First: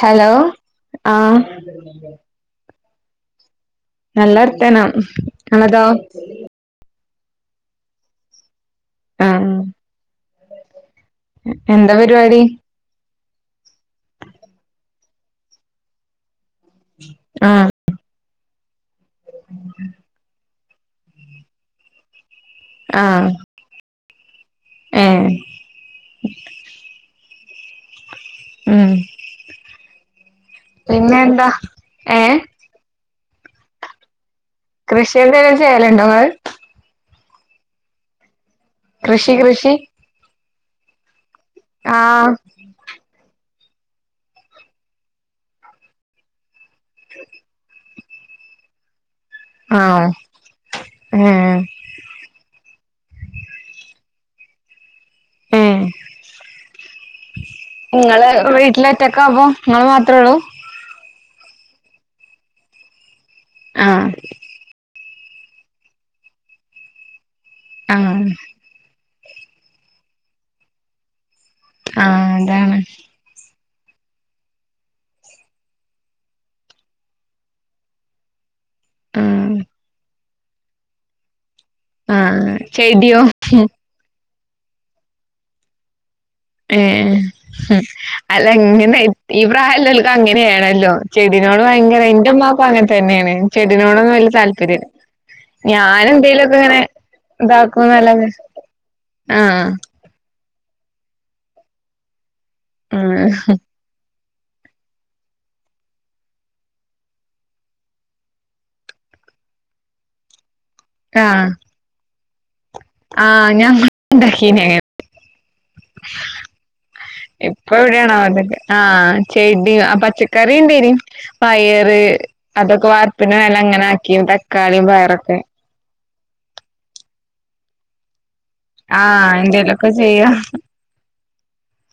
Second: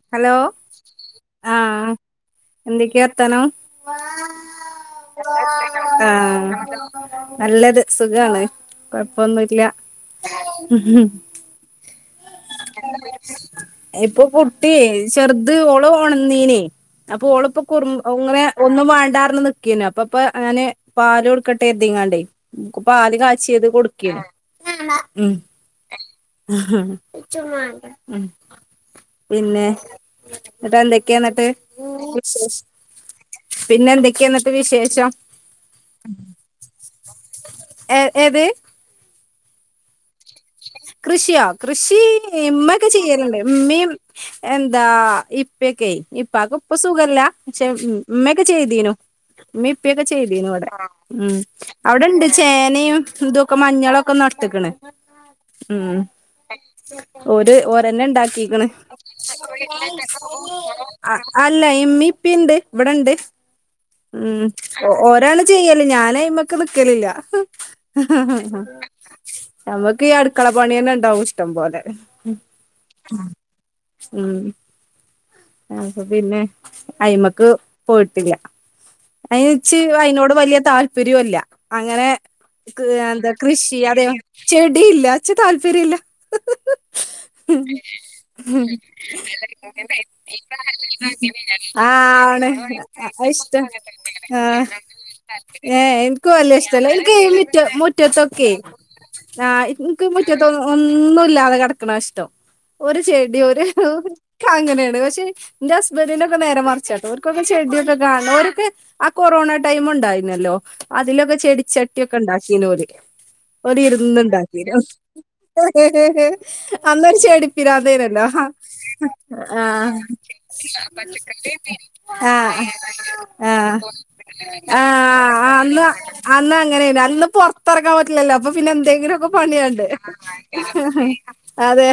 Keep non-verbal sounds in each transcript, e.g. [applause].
Hello ആഹ് എന്തൊക്ക്യാർത്താനം നല്ലർത്താനം അങ്ങൾതോ ആഹ് നല്ലത് സുഖാണ് ആഹ് കൊയ്പ്പൊന്നുല്ല എന്താ പരിപാടി ഇപ്പൊ കുട്ട്യെ ചെർത് ഓള് ഒണന്നീനി അപ്പൊ ഓള്പ്പ ആഹ് കുറും അങ്ങനെ ഒന്നും വേണ്ടാന്ന്പറഞ്ഞ് നിക്കേനു അപ്പപ്പൊ ഞാന് പാല് കൊടുക്കട്ടെ എന്ന് കര്തിക്കാണ്ടേ ഉം പ്പ പാല് ആഹ് കാച്ചിത് കൊടുക്ക് ക്ക്യാണ് ഏഹ് ഉം ഉംഉം ചുമ എണ്ട [unintelligible] ഉം ഉം പിന്നെ ന്നിട്ട് എന്തൊക്കെയാ പിന്നെ ന്നിട്ട് എന്താ വി ഏഹ് പിന്നെ എന്തൊക്കെയാണ് കൃഷി എന്തെലും ചെയ്യലുണ്ടോ ങ്ങള് ഏ ഏത് കൃഷി കൃഷി കൃഷിയൊ കൃഷി ആഹ് ഇമ്മൊക്കെ ചെയ്യല്ണ്ട് ഇമ്മീം എന്താ ഇപ്പക്കൊ ഇപ്പാക്ക് പ്പൊ സുഖല്ല പക്ഷെ ഉം ഇമ്മൊക്കെ ചെയ്തീന്നു മ്മീപ്പൊക്കെ ആഹ് ചെയ്തീന് ഇവിടെ ഉം ഏഹ് അവിടെണ്ട് ചേനയും ഇതൊക്കെ മഞ്ഞളൊക്കെ നട് ട്ട്ക്ക്ണ് ഏഹ് ഉം ഓര് ഓരന്നെ ഇങ്ങള് ഇണ്ടാക്കീക്കണ് വീട്ടിലൊറ്റക്കാവുമ്പോ ഇങ്ങള് മാത്രേ ഒള്ളൂ അല്ല ഇമ്മിം ഇപ്പിം ണ്ട് ഇവിടെണ്ട് ആഹ് ഉം ഓ ഓ ലാണ് ചെയ്യല്ല് ഞാന് അയ്മക്ക് നിക്കലില്ല ഹ് ഹ് ആഹ് ഹ് നമ്മക്ക് ക്ക് ഈ അടുക്കള പണി തന്നെ ഉണ്ടാവും ഇഷ് ട്ടം പോലെ ആഹ് ഉം അതാണ് ഉം ഉം അപ്പൊ പിന്നെ അയ്മ്മക്ക് പോയിട്ടില്ല അയിന് ആഹ് ച്ച് അയിനോട് വല്യ താല്പര്യോല്ല അങ്ങനെ ആഹ് ക്ക് ചെടിയോ എന്താ കൃഷി അതെ ചെടിയില്ല ച്ച് താല്പര്യം ഇല്ല ഏ അല്ല ഇങ്ങനെ ഈ പ്രായല്ലോല് ആ എന്റെ ആണ് ഉമ്മാക്കും അങ്ങനെ തന്നെയാണ് ഇഷ്ടം ചെടിനോടൊന്നും വല്യ ആ താല്പര്യം ഏ എനക്ക് വല്ല ഞാനെന്തേലൊക്കെ ഇങ്ങനെ ഇഷ്ടല്ല എനിക്ക് മി ഇതാക്കുന്നല്ലാതെ മുറ്റത്തൊക്കെ ആ ആഹ് നിക്ക് മുറ്റ ഇ ഒന്നുമല്ലാതെ കിടക്കണ ഇഷ്ടം ഒരു ആഹ് ചെടി ഒരു അങ്ങനെ പക്ഷെ എന്റെ ഹസ്ബന്റിന്റെ ഒക്കെ നേര മറിച്ച കേട്ടോ അവർക്കൊക്കെ ചെടിയൊക്കെ കാണും അവർക്കെ ആ കൊറോണ ടൈം ഉണ്ടായിുന്നല്ലോ അതിലൊക്കെ ആഹ് ചെടിച്ചട്ടിയക്കെ കണ്ടാ ആഹ് ഒഓ ഞാൻ ഉണ്ടാക്കീനി ഇരുന്ന്ണ്ടാക്കീര അങ്ങനെ അന്ന്ച്ച ഇപ്പൊ അടിപ്പിരാതേനല്ലോ പച്ചക്കറ ഉണ്ടും പയറ് ആഹ് അതൊക്കെ വാർപ്പിിന നല്ല ആഹ് അങ്ങനെ ആക്കി തക്കാളിയും പയറൊക്കെ ആഹ് അന്ന് അന്ന് അങ്ങനെ അന്ന് പുറത്തിറങ്ങാൻ പറ്റില്ലല്ലോ അപ്പൊ പിന്നെ എന്തെങ്കിലുമൊക്കെ ആഹ് പണിയുണ്ട് എന്തേലൊക്കെ ചെയ്യാ അതെ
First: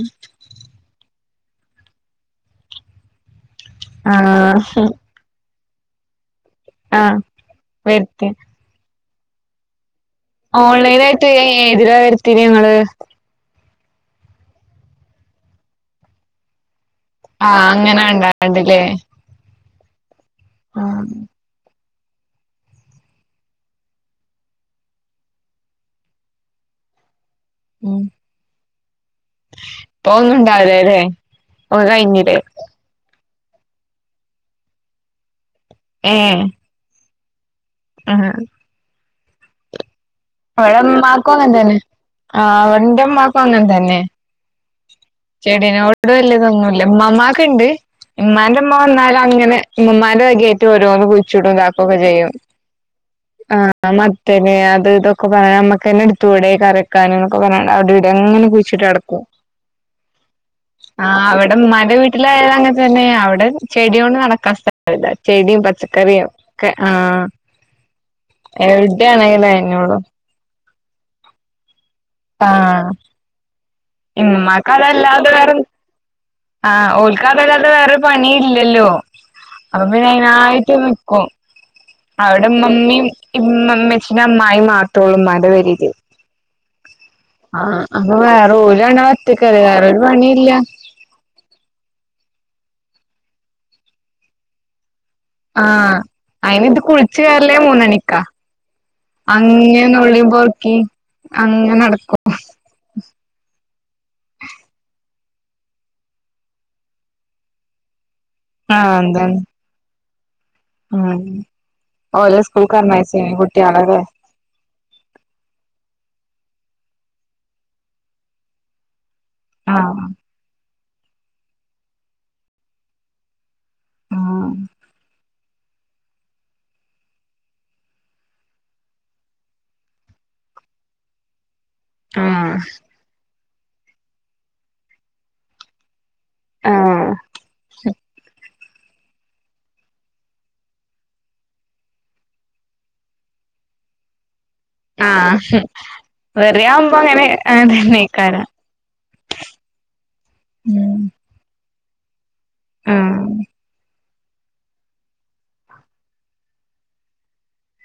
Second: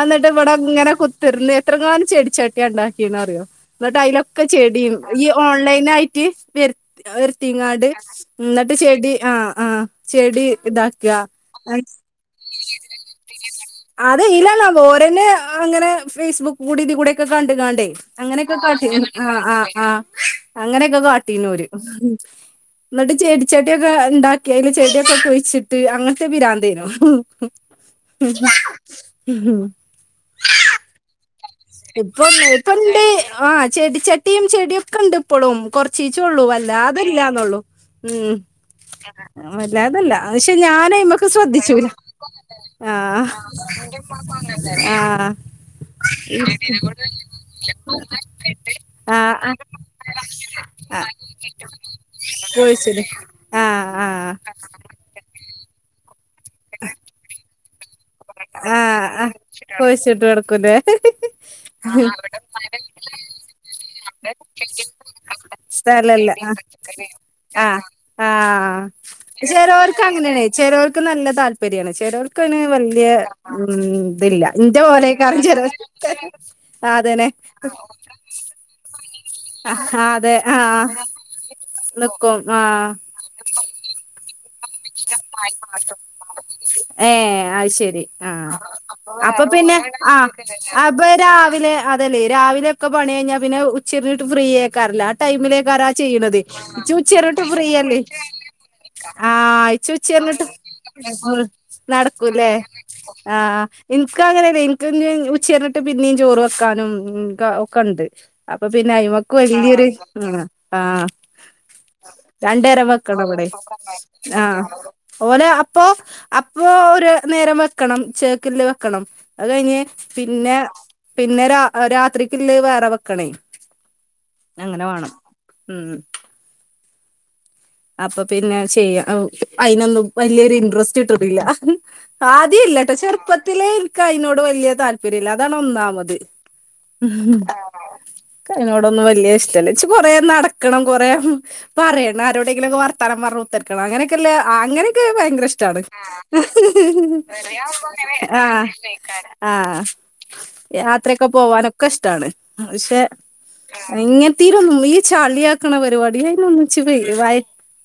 എന്നിട്ട് ഇവിടെ ഇങ്ങനെ തുന്ന എത്രകാനം ചെട ചേട്ട ഉണ്ടാക്കിന്ന്റിയോ എന്നട്ട് അതിലൊക്കെ ആഹ് ചെടിയും ഈ ഓൺലൈൻ പിന്നെ ആയിട്ട വ ആഹ് വരത്തിങ്ങാട് എന്നിട്ട് ചെടി ആഹ ആ ഓൺലൈന ആായിട്ട് ഏതിരാ വരുത്തി നിങ്ങള് അതെ ഇല്ലല്ല വോരന്നെ അങ്ങനെ ഫേസ്ബുക്ക് കൂടിലും കൂടെയൊക്കെ കണ്ട ആഹ് കാണ്ടേ അങ്ങനെ അങ്ങനെയൊക്കെ കാ ഉണ്ടാകണ്ടില്ലേ ആ ആഹ അങ്ങനെയൊക്കെ ആഹ് കാട്ടീനൂര് ഉ എന്നിട്ട് ചേട ചെട്ടിയൊക്കെ ഉണ്ടാക്കി അതില് ചെടിയൊക്കെക്കെഴിച്ചിട്ട് അങ്ങനത്തെ വിരാന്തേനും ഉം പോുന്നുണ്ടാവതെ അതെ ഇപ്പം ഇപ്പൊ ഒണ്ട് ആഹ ചെടി ചട്ടിയും ചെടിയൊക്കെ ഉണ്ട് ഇപ്പോളും കുറച്ച ചീച്ച ഏഹ് ഉള്ളൂ അല്ല അല്ലന്നള്ളൂ ഉം ആ അല്ലേ അതല്ല അവടെ മാക്കും അങ്ങൻ തന്നെ ആ അവന്റെ ആഹ് മാക്കും അങ്ങൻ തന്നെ ആഹ് ചെടിനെ ഓട അല്ലത്ങ്ങോട്ട് മ്മമ്മാക്ക്ണ്ട് ഉമ്മാന്റെമ്മ വന്നാലും ആഹ് അങ്ങനെ ഉമ്മമാന്റെ കകായിട്ട് ഓരോന്ന് ആഹ് കുച്ചിട്ടും ഇതാക്കൊക്കെ ചെയ്യും കുഴിച്ചിട് ആഹ് ആ ആഹ് മത്തന് അത് ഇതൊക്കെ പറ നമ്മുക്ക് എന്നെ എടുത്തൂവിടെ കറക്കാനൻ എന്നൊക്ക പറാനവിടെ [unintelligible] എങ്ങനെ കുഴിച്ചിട്ട ആഹ് ടക്കും ആഹ് കുഴിച്ചിട്ട് കൊടുക്കൂലേ ആ അവിടെ മാൻ്റെ വീട്ടിലായാലങ്ങനെ തന്നെയാ അവിടെ ചെടിയോണ്ട് നടക്കാൻ സ്ഥലല്ല ചെടിം പച്ചക്കറിം ഒക്കെ ആഹ് ആഹ് എവിടേണെങ്കിലും അതെന്നോള്ളു ചിലർക്ക് നല്ല താല്പര്യമാണ് ചെലോല്ക്ക് ആഹ് മ്മ് ഇതില്ല ഇമ്മമാക്ക് ഇന്റെ അതല്ലാതെ പോരെക്കാരം വേറെ ആഹ് ഓൽക്കതല്ലാതെ വേറൊരു പണീംല്ലല്ലോ ആഹ് അപ്പോ പിന്നെ അതെ അയിനായിട്ട് ആഹ് നിക്കും നിക്കും അവിടെ ആഹ് ഇമ്മമ്മിം ഇമ്മച്ചിൻ്റെ അമ്മ മ്മായിം മാത്രോളു മ്മാൻ്റെ പേരെൽ ഏഹ് ആ അത് ശരി അപ്പോ വേറെ ആഹ് ഓല് രണ്ടാളും അപ്പൊ ഒറ്റക്കല്ലേ പിന്നെ വേറൊരു ആഹ് പണില്ല അപ്പൊ രാവിലെ അതെല്ലേ രാവിലൊക്കെ പണി കഴിഞ്ഞാ പിന്ന ഉച്ചിര്ഞ്ഞിട്ട് ഫ്രീ ഏക്കാരല്ലോ ടൈമിലേക്കാരാ ആ ആഹ് ചെയ്യ്ണത് അയിന് ഇത് ജ്ജ് കുളിച്ച് ഉച്ചരിഞ്ഞിട്ടും കേറലേ ഫ്രീയല്ലേ മൂന്നണിക്കാ ആ അങ്ങനെ നുള്ളി പൊറുക്കി [unintelligible] അങ്ങനെ നടക്കും നടക്കൂല്ലേ ആ ആ ഇൻക്കങ്ങനലഎന ഉച്ചരഞ്ഞിട്ട് പിന്നിം ചോറ് വെക്കാനും ഒക്കെ ണ്ട് അപ്പൊ പിന്നെ അയ്മക്ക എന്താണ് വലിയൊരു മ്മ് ആഹ് ഓലെ രണ്ടേരം വെക്കണം സ്കൂൾക്കർഞ്ഞേച്ച് ഇവിടെ കുട്ട്യാളെലേ ആഹ് ഓലെ അപ്പോ അപ്പോ ഒരു നേരം വെക്കണം ചേക്കല്ല് വെക്കണം അത് കഴ്ഞ്ഞ് ആഹ് പിന്നെ പിന്നെ രാ രാത്രിക്കില്ലേ വേറെ വെക്കണേ ആഹ് അങ്ങനെ വാണം മ്മ് അപ്പോ പിന്നെ ചെയ്യ അയിനൊന്നും വല്യൊരു ഇന്ട്രസ്റ്റ് കിട്ടുന്നില്ല ആഹ് ആദ്യേല്ലട്ടോ ചെർപ്പ ത്തിലേ ഇന്ക്കയ്നോട് വല്യ താല്പര്യല്ല അതാണ് ഒന്നാമത് ഉ ആഹ് [unintelligible] ഇന്ക്കയ്നനോടൊന്നും വലിയ ഇഷ്ടല്ല ചച്ചി കൊറേ നടക്കണം കൊറേ പറയണം ആരോടെ ന്തെങ്കിലൊക്കെ വർത്തമാനം പറഞ്ഞുകത്തർക്കണം അങ്ങനെക്കെല്ലേ അത് അങ്ങനൊക്കെ ആഹ് ഭയങ്കരഷ്ടാണ് വെറിയാവുമ്പോ അങ്ങനെ അങ്ങനെ തന്നെയ്ക്കാരം ആഹ് ഉം യാത്രോക്കെ പോവാനൊക്കെ ഒക്കെഷ്ടാണ് പക്ഷെ ആഹ് ഇങ്ങന് ത്തീനൊന്നും ഈ ചാളിയാക്കണ പരിപാടി അയിതിന ഒന്നിച്ച് പ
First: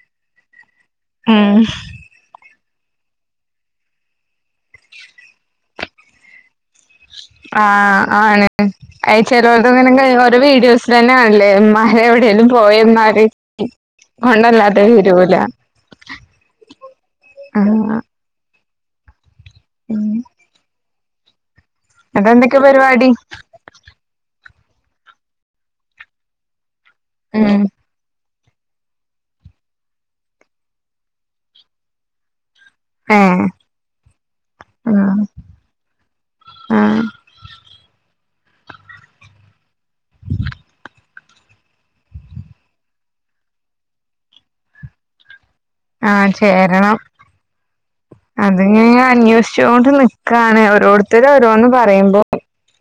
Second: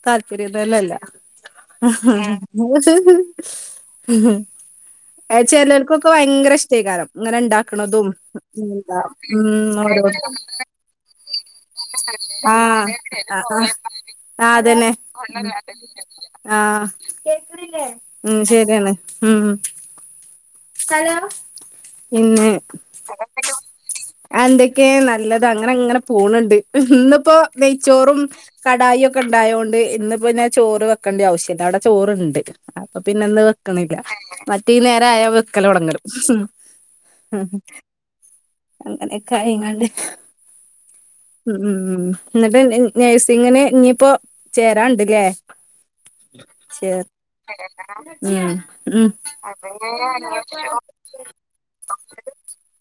താല്പര്യം വെലല്ല ഉം നൂറ് ചെരിപ്പ് ഏ ചെലര് ഇപ്പൊക്കെ ഭയങ്കര ഇഷ് ആ ആണ് എന്താ അയ് ഉം ചെലോല്ത്തങ്ങനെ ന്നെ ഓരോ വീഡിയോസ് തന്നെ കാണ്ല്ലേ ഇമ്മാരെ എവിടേലും പോയന്നാല് ഒന് അതെന്നെ ആ ആഹ് മ് ശരി പെയ്ത്ണ് മ് ഹലോ ന്ട്ട് എന്തൊക്കെ പരിപാടി ഒക്കെ നല്ലത് അങ്ങനെ അങ്ങനെ പോണ്ണ്ണ്ട് ഇന്ന്പോ ഉം നെയ്ച്ചോറും കടായി ഒക്കെ ഉണ്ടായതത്ൊണ്ട് ഇന്നിപ്പോ ഞാൻ ചോറ് വെക്കേണ്ട ആവശ്യം ഇല്ല അവിടെ ചോറണ്ട് അപ്പൊ പിന്നെന്ന് ഏഹ് വെക്ക്ണില്ല മറ്റേ ഈ ആഹ് നേരായാ വെ കലോടങലും ആഹ് ങ്ഹ് അങ്ങനെ ക്കായിങ്ങാട് ഇഹ് മ് എന്നിട്ട് നേസിങ്ങിന് ഇനിയിപ്പോ ചേരാൻണ്ട്ല്ലേ ആഹ് ശരി ചേരണം ഉ ഉ ഓരോർത്തര് ഓരോന് പറയ്ബോ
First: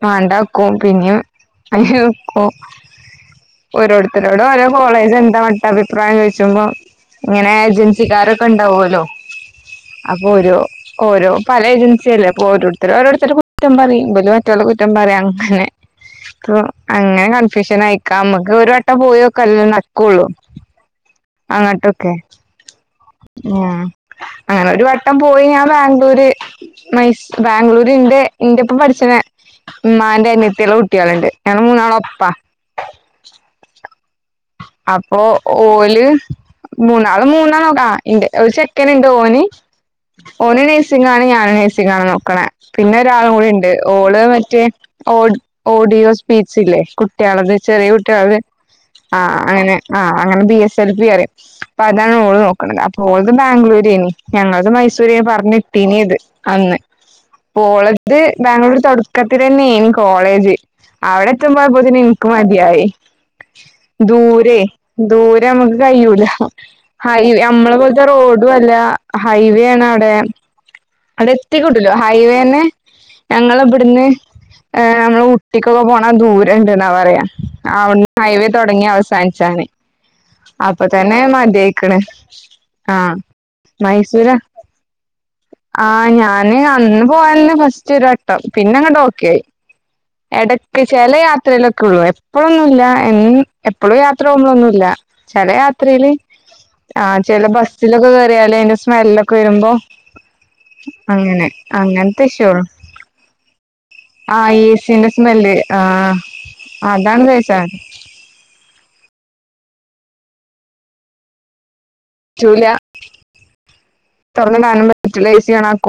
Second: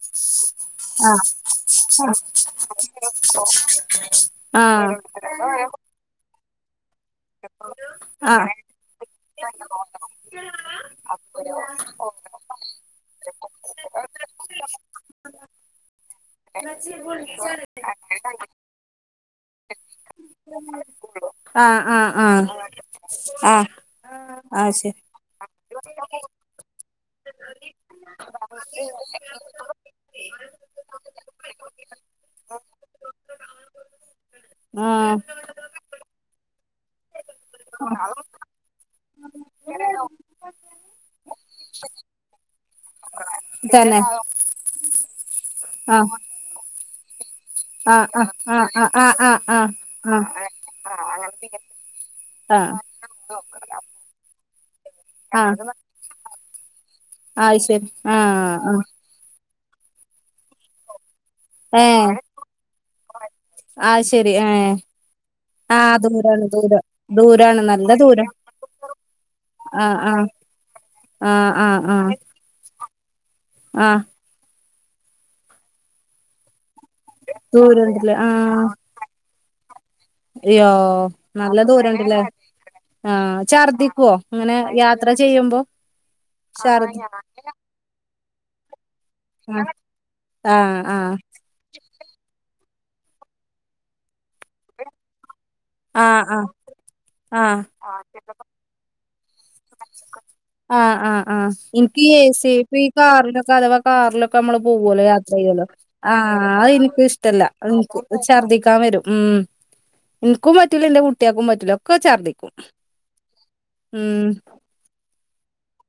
മാണ്ടാക്കും പിന്നിം ആഹ് അയ്ന്ക്കും ഓരോർത്തരോട്‌ ഓരോ ആഹ് കോളേജ് എന്താ ചുമ്പോ ഇങ്ങനെദ് ഏജൻസിക്കാരൊക്കെ ണ്ടാവോല്ലോ. അപ്പൊ ഓരോ ഓരോ പല ഏജൻസി അല്ലെ. ഓരോർത്തര് ഓരോര്ത്തരെ കുറ്റം പറയിം. ഇബല് മറ്റോലെ കുറ്റം പറയിം അങ്ങനെ. പ്പൊ അങ്ങനെ കൺഫ്യൂഷൻ ആയിരി ക്കാം നമ്ക്ക് ഒരു വട്ടം. പോയോ കല്ല നക്കള്ളൂ ആഹ് ആഹ് അങ്ങട്ടൊക്കെ ആഹ് ആഹ് ങേ അങ്ങനെ ആഹ് ഒരു ശരി വട്ടം പോയി ഞാൻ ബാംഗ്ലൂര് മൈസ് ബാംഗ്ലൂര് ന്റെ ഇന്റെപ്പം പഠിച്ച്ണെ ഇമ്മാന്റെ അന്യത്ത്യാളെ കുട്ട്യാള്ണ്ട് ഞങ്ങള് മൂന്നാളും ഒപ്പാ ആഹ് അപ്പൊ ഓല് മൂന്നാളും മൂന്നാ നോക്ക ഇന്റെ ഒരു ചെക്കന്ണ്ട് ഓന് ഓന് നഴ്സിങ്ങാണ് ഞാനും നഴ്സിങ്ങാണ് നോക്കണെ പിന്നെ ഒരാളും കൂടിണ്ട് തന്നെ ഓള് മറ്റേ ഓ ഓഡിയോ ആഹ് സ്പീച്ച് ഇല്ലെ കുട്ടിയളത് ചെറിയ ആഹ് കുട്ടിയലത് ആഹ് ആഹ് ആഹ് ആ ആഹ് ആഹ് അങ്ങനെ ആ ആഹ് അങ്ങനെ ബി എസ് എൽ ബി അറിയും അപ്പോ അതാണ് ഓള് ആഹ് ആഹ് നോക്കണത് അപ്പോ ഓൾത് ബാംഗ്ലൂര് നി ഞങ്ങൾ [unintelligible] സൂര്യ ആഹ് പറഞ്ഞിട്ട്നിയത് അന്ന് അത് ശരി പോളത് ആഹ് ബാംഗ്ലൂർ ആഹ് തോട്ക്കത്തി തന്നെ ൻ കോളേജ് അവിട എത്തുമ്പോ പാതിന് ഏഹ് ഇൻക് മതിയായി അത് ശരി ദൂരെ ഏഹ് ദൂരമ്മക്ക് ആഹ് കയ്യൂല ദൂരാണ് ദൂരം ഹൈ ദൂരാണ് നമ്മളെ നല്ല പോൽത്ത ദൂരം റോഡു അല്ല ഹൈവേ ആണ് ആഹ് അവിടെ ആഹ് അവിടെ ആഹ് ആഹ് എത്തികിട്ടൂല ആഹ് ഹൈവേന്നേ ഞങ്ങളെ ആഹ് ഇബിട്ന്ന് ഏ നമ്മള് ഉട്ടിക്കൊക്കെ പോണ ദൂരണ്ട്ന്നാ പറയാ അ അവ്ട്ന് ദൂരണ്ട്ല്ലേ ഹൈവേ ആഹ് തോടങ്ങി അവസാനിച്ചാന് അയ്യോ നല്ല ദൂരണ്ട്ല്ലെ ആ ആഹ് ഛർദിക്കോ മൈസൂരാ ഇങ്ങനെ യാത്ര ചെയ്യുമ്പോ ആഹ് ശർ രുവട്ടം പിന്നെ ങ്ങട്ട് ഓ ഏയ്‌ ആഹ് എടക്ക് ആഹ് ചെല യാത്രേലൊക്കെള്ളൂ എപ്പളും ല്ല എമം എപ്പളും യാത്ര പോമ്പോളൊന്നുല്ല ചല യാത്രയില് ആഹ് ആഹ് ആഹ് ആ ചല ബസ്സിലൊക്കെ കേറിയാല് അതിന്റെ സ്മല്ലോ ആ ആ ആ അങ്ങനെ ഇൻക്കി എ അങ്ങനത്തെ സി ഇഷ്യൂള്ളു ഇപ്പ ഈ കാർലൊക്കെ അഥവാ കാറ് ലൊക്കെ ആ നമ്മള് പോവലോ ഏസിന്റെ സ്മെല്ല് യാത്രെയ്യോലോ ആ അനിക്ക് അതാണ് ഇഷ്ടല്ല തേച്ചാ എനിക്ക് ഛർദ്ദിക്കാൻ വരും ഉം ഇൻക്കും പറ്റൂല്ല ന്റെ കുട്ടിയക്കും പറ്റുല ക്ക ചർദിക്കും പറ്റൂല ഉം അനറ്റിലൈസ ചെയ [unintelligible]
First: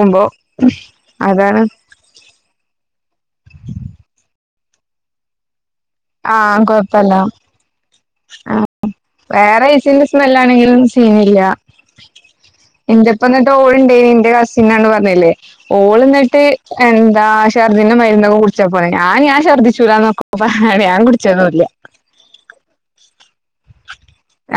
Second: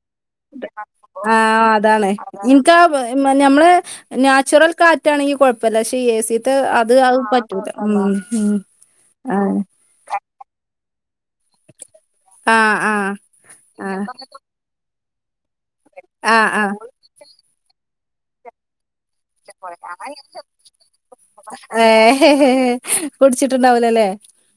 ആ അതാണ് ഇൻക്ക ആ ഞമ്മള് നാച്ചുറൽ കാറ്റാണെങ്കിൽ കോഴപ് ഇപ്പലക്ഷി എ ആ സി ത്തെ അത് അ കൊഴപ്പല്ല പറ്റൂല മം ആ വേറെ എ സി ന്റെ സ്മെല്ലാണങ്കി മം ചെയ്ന്നില്ല ആഹ് ആഹ് എന്റെപ്പം എന്നിട്ട് ഓള് ആഹ് ണ്ടയിനി എന്റെ കസിനന്ന് പ ന്ന് ല്ലെ ഓൾന്നിട്ട് ആഹ് ആഹ് എന്താ ഷർദിന്റെ മ എന്നകുറിച്ചാ പറെ ഞാൻ ഞാൻ ശർദിച്ചൂലാന്ന്ക്ക പറ ഞാൻ കുടിച്ചന്നുല്ല പടിച്ചിട്ടുണ്ടാവൂല അല്ലേ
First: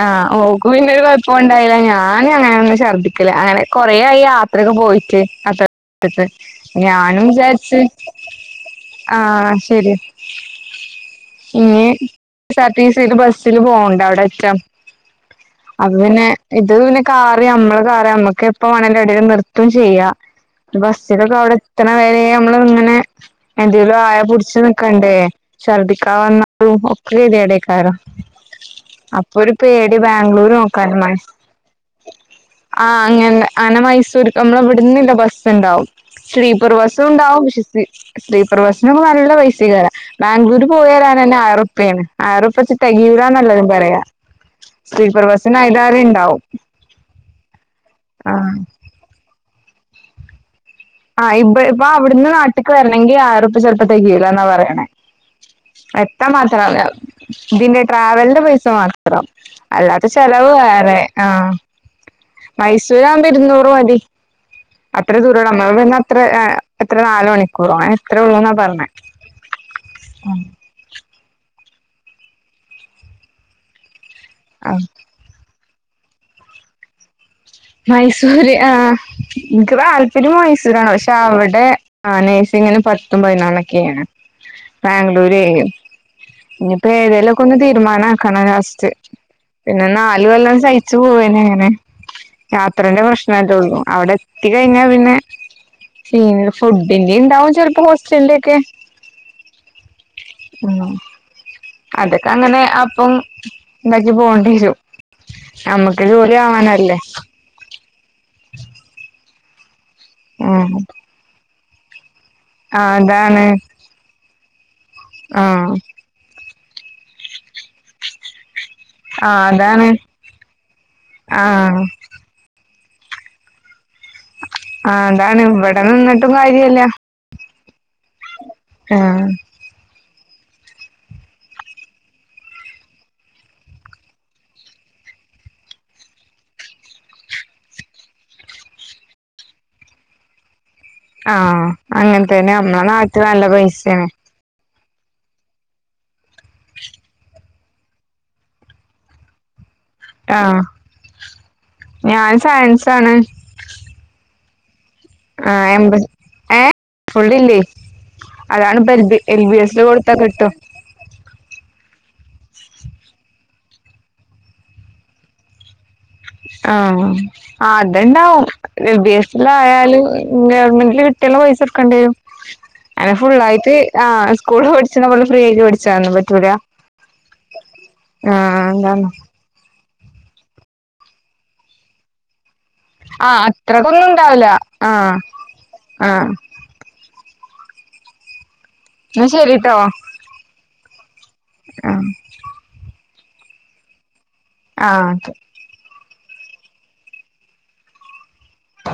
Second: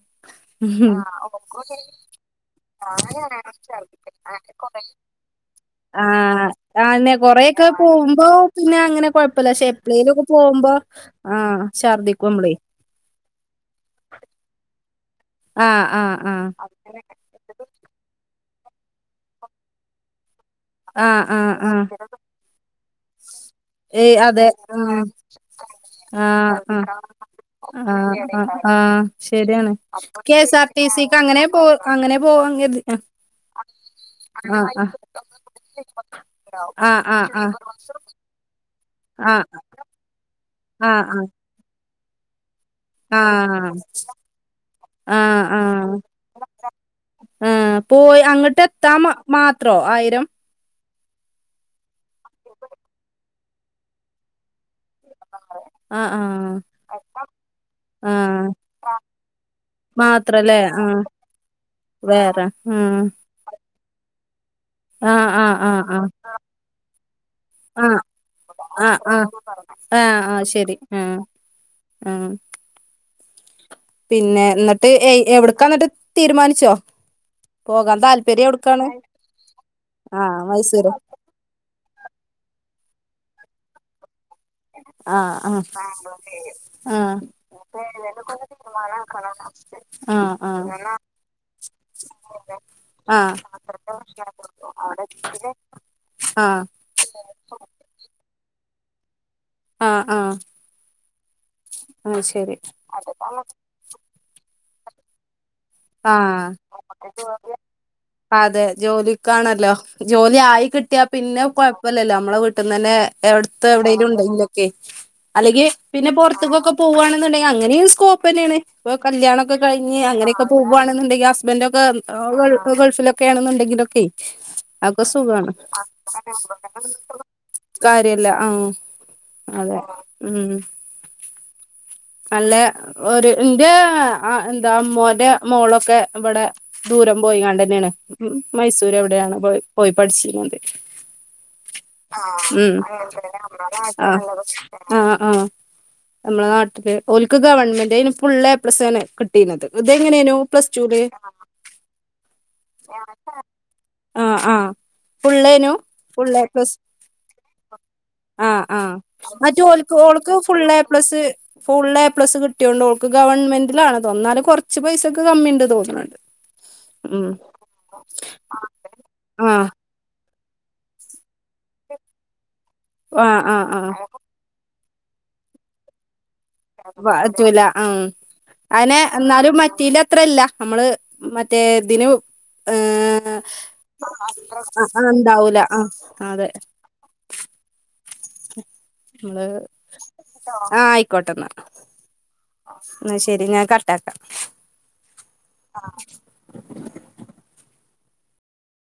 ആഹ ഓക്ക് പിന്നെരു കുഴപ്പം ഇണ്ടായില്ല ഞാനൻ അങ്ങനെ ഒന്നും ഛർദ്ദിക്കല അങ്ങനെ കൊറ ആയി യാത്രയൊക്കെ പോയിട്ട് അത്ര് ആഹ് ആന്നെ ഞാനും കൊറെയൊക്കെ വിചാരിച്ച് പോകുമ്പോ പിന്നെ അങ്ങനെ ആഹ കൊഴപ്പല്ല ആ പക്ഷെ ശരി എപ്ലേലൊക്കെ പോകുമ്പോ ആഹ് ഇനി ഛർദിക്കും കെ നമ്മളെ യെസ് റ് ടി സി ബസ്സിൽ പോണ്ട അവിടെ ആ ആഹ് അത് ആഹ് പിന്നെ ആഹ് ഇത് പിന്നെ കാറ് നമ്മളെ കാറ് നമ്മക്കെപ് എപ്പൊ വാണേലും എവടേലും നിർത്തും ചെയ്യാ ആഹ് ബസ്സിലൊക്കെ ആഹ് അവടെ ആഹ് എത്ത്ണ വരേ നമ്മള് ഇങ്ങനെ എന്തേലും ഏയ് ആയാ അതെ പുട്ച്ച് ആഹ് നിക്കണ്ടേ ഛർദിക്കാ ആഹ് വന്നാലും ആഹ് ഒക്കെ ഗതിയേടേക്കാരം ആഹ് ആഹ് ആഹ് ഒരു ശരിയാണ് പേടി K Bangalore S R T നോക്കാന് സിക്ക് മനസ് അങ്ങനെ പോ അങ്ങനെ പോവാൻ കരുതി ആ അങ്ങനെ അങ്ങനെ മൈസൂർ ആഹ് നമ്മളവ്ടന്നില്ല ബസ് ഇണ്ടാവും. സ്ലീപ്പർ ആഹ് ബസ്സും ഉണ്ടാവും ആഹ് ആഹ് സ്ലീ സ്ലീപർ ബസ് ഇന്നൊക്കെ നല്ല ആഹ് പൈസയ്‌ക്കാരം ബാംഗ്ലൂര് പോയി ആഹ് ആഹ് വരാൻ ആഹ് തന്നെ ആയിരം റുപ്പയാണ് ആയിരം റുപ്പിയ തെകയുലാന്നാ എല്ലാരും പറയ ആ ആ ആ പോയി ആ അങ്ങട്ട് എത്താമ മാത്രോ ആയിരം ആ ഇപ്പ ഇപ്പൊ അവിടുന്ന് നാട്ട്ക്ക് വരണെങ്കി ആയിരൊർപ്പ്യ ചെലപ്പം തെകയുലാ ന്നാ പറയണേ ആഹ് എത്താ ആഹ് മാത്ര ഇതിന്റെ ട്രാവലിന്റെ ആഹ് പൈസ മാത്രം അല്ലാത്ത ചെലവ് മാത്രല്ലേ വേറെ ആഹ് ആ വേറെ മൈസൂര് ആവുമ്പോ ഇരുന്നൂറ് മതി അത്ര ആഹ് ദൂരള്ളൂ ആഹ് നമ്മ ആഹ് ഇവട്ന്ന അത്ര എ എത്ര നാല് മണിക്കൂറൊ അങ്ങനെ ആഹ് എത്രേ ഉള്ളൂ എന്നാ ആഹ് പറഞ്ഞേ ആഹ് ആഹ് ആഹ് ആ പിന്നെ ന്നിട്ട് എ എവിടെ ക്ക ന്നിട്ട് തീരുമാനിച്ചോ പോകാൻ താല്പര്യം മൈസൂര് ആ എവിടക്കാണ് ഇൻക്ക് താല്പര്യം ആഹ് മൈസൂരാണ് മൈസൂരോ പക്ഷെ അവിടെ ആ നേഴ്സിങ്ങിന് പ ത്തും പതിനൊന്നും ഒക്കെയാണ് ആഹ് ആഹ് ബാംഗ്ലൂരെയ് ഇനിപ്പോ ആഹ് ഏതേലൊക്കെന്ന് തീരുമാന ആക്കണം ജസ്റ്റ് പിന്നെ നാല് ആഹ് കൊല്ലം ആഹ് സഹിച്ചു പോവന്നെ അങ്ങനെ അത്രേന്റെ പ്രശ്ന ആഹ് ആയിട്ടൊള്ളൂ അവിടെ എത്തി കഴിഞ്ഞാൽ പിന്നെ പി ആഹ് ഫുഡിന്റെ ണ്ടാവും ചിലപ്പോ ഹോസ്റ്റലിന്റെ ഒക്കെ ആ ആ ഉം അതൊക്കെ അങ്ങനെ അപ്പം ഉണ്ടാക്കി പോണ്ട്യേരും. ആഹ് അതെ ജോലി ക്കാണല്ലോ ജോലി ആയി ഉം കിട്ടിയാ പിന്നെ കൊയ പ്പല്ലല്ലോ. നമ്മളെ വീട്ടീന്ന്ന്നെ ആഹ് അതാണ് എവിട്ത്തെ എവിടേലുംണ്ടങ്കിലൊ ക്കെയ് അല്ലെങ്കി ആഹ് പിന്നെ പൊറത്ത്ക്കൊക്കെ പോവാണ്ന്ന്ണ്ടെ അങ്ങനീം സ്കോപ്പെന്നേണ്. ഇപ്പൊ ആഹ് കല്യാണൊക്കെ അതാണ് കഴിഞ്ഞ് അങ്ങനെക്കെ പോവാണ് ന്ന്ണ്ടെങ്കി ഹസ്ബൻഡൊക്കെ ആഹ് [unintelligible] ക്കെ ഗൾഫിലൊക്കേണ്ന്ന്ണ്ടെങ്കിലൊ ക്കെയ് ആ അപ്പൊ അതാണ് സുഖാണ്. ഇവിടെ നിന്നിട്ടും കാര്യല്ല കാര്യ ല്ല. ആ അതേ. ഉം. നല്ല ഒരു എന്റെ എന്താ അമ്മോന്റെ മോളൊക്കെ ഇവിടെ ദൂരം പോയികണ്ടെ ന്നെയാണ് ഉ മൈസൂര് എവിടെയാണ് പോ പോയി പഠിച്ചിരിക്കുന്നത് ആ അങ്ങെൻ തന്നെ നമ്മള നാട്ട് നല്ല പൈസേണ്. ആ ആ നമ്മളെ നാ ട്ട്ല് ഓൽക്ക് ഗവൺമെന്റ് അയിന് ഫുള്ള് ഏ പ്ലസ് ആണ് കിട്ടീണെത്. ഇതെങ്ങനെയെനു ആ പ്ലസ് ടു ല് യെൻസാണ്. ആ ഫുള്ളേനു. ഫുൾ ഏ പ്ല സ് ഫുള്ളില്ലേ ആ അതാണ് ആ ഇപ്പൊ എൽ ബി എൽ ബി എസിൽ മറ്റൊൽക്ക് കൊടുത്താ ഓൾക്ക് കിട്ടും full A plus. Full A plus കിട്ടിയോണ്ട് ഓൾക്ക് ഗവൺമെന്റിലാണ് ഇത് ഒന്നാലും കൊറച്ച് പൈസക്ക് കമ്മിണ്ട് തോന്ന് ണ് ണ്ട്. ആ ഉം ആ അത്ണ്ടാവും എൽ ബി എസ് ല് ആഹ് ആയാല് നേർമെന്റില് കിട്ടിയാൽള്ള പൈസയെട്ക്കെണ്ടിരും. അനെ ആഹ് ഫുള്ളായിട്ട് ആഹ് ആഹ് ആ സ്കൂള് പഠിച്ച ച്ച്ണ ഇവ്ട്ന്ന് ഫ്രീ ആയിട്ട് പഠിച്ചാണ് [unintelligible] പാറ്റൂല മ് ആ അയിന് എന്താണ് ഇന്നാലും മറ്റീൻന്റെ അ ത്രല്ല നമ്മള് മറ്റേ ഇതിന് ആ ഏഹ് അത്രക്കൊന്നും ഇണ്ടാവില്ല ആ ആ അതെ എന്നാ ശരിട്ടോ ആ ആയിക്കോട്ടെന്നാ ആ ന്ന ശരി ഞാൻ കട്ടാക്കാം ആ ക്ക്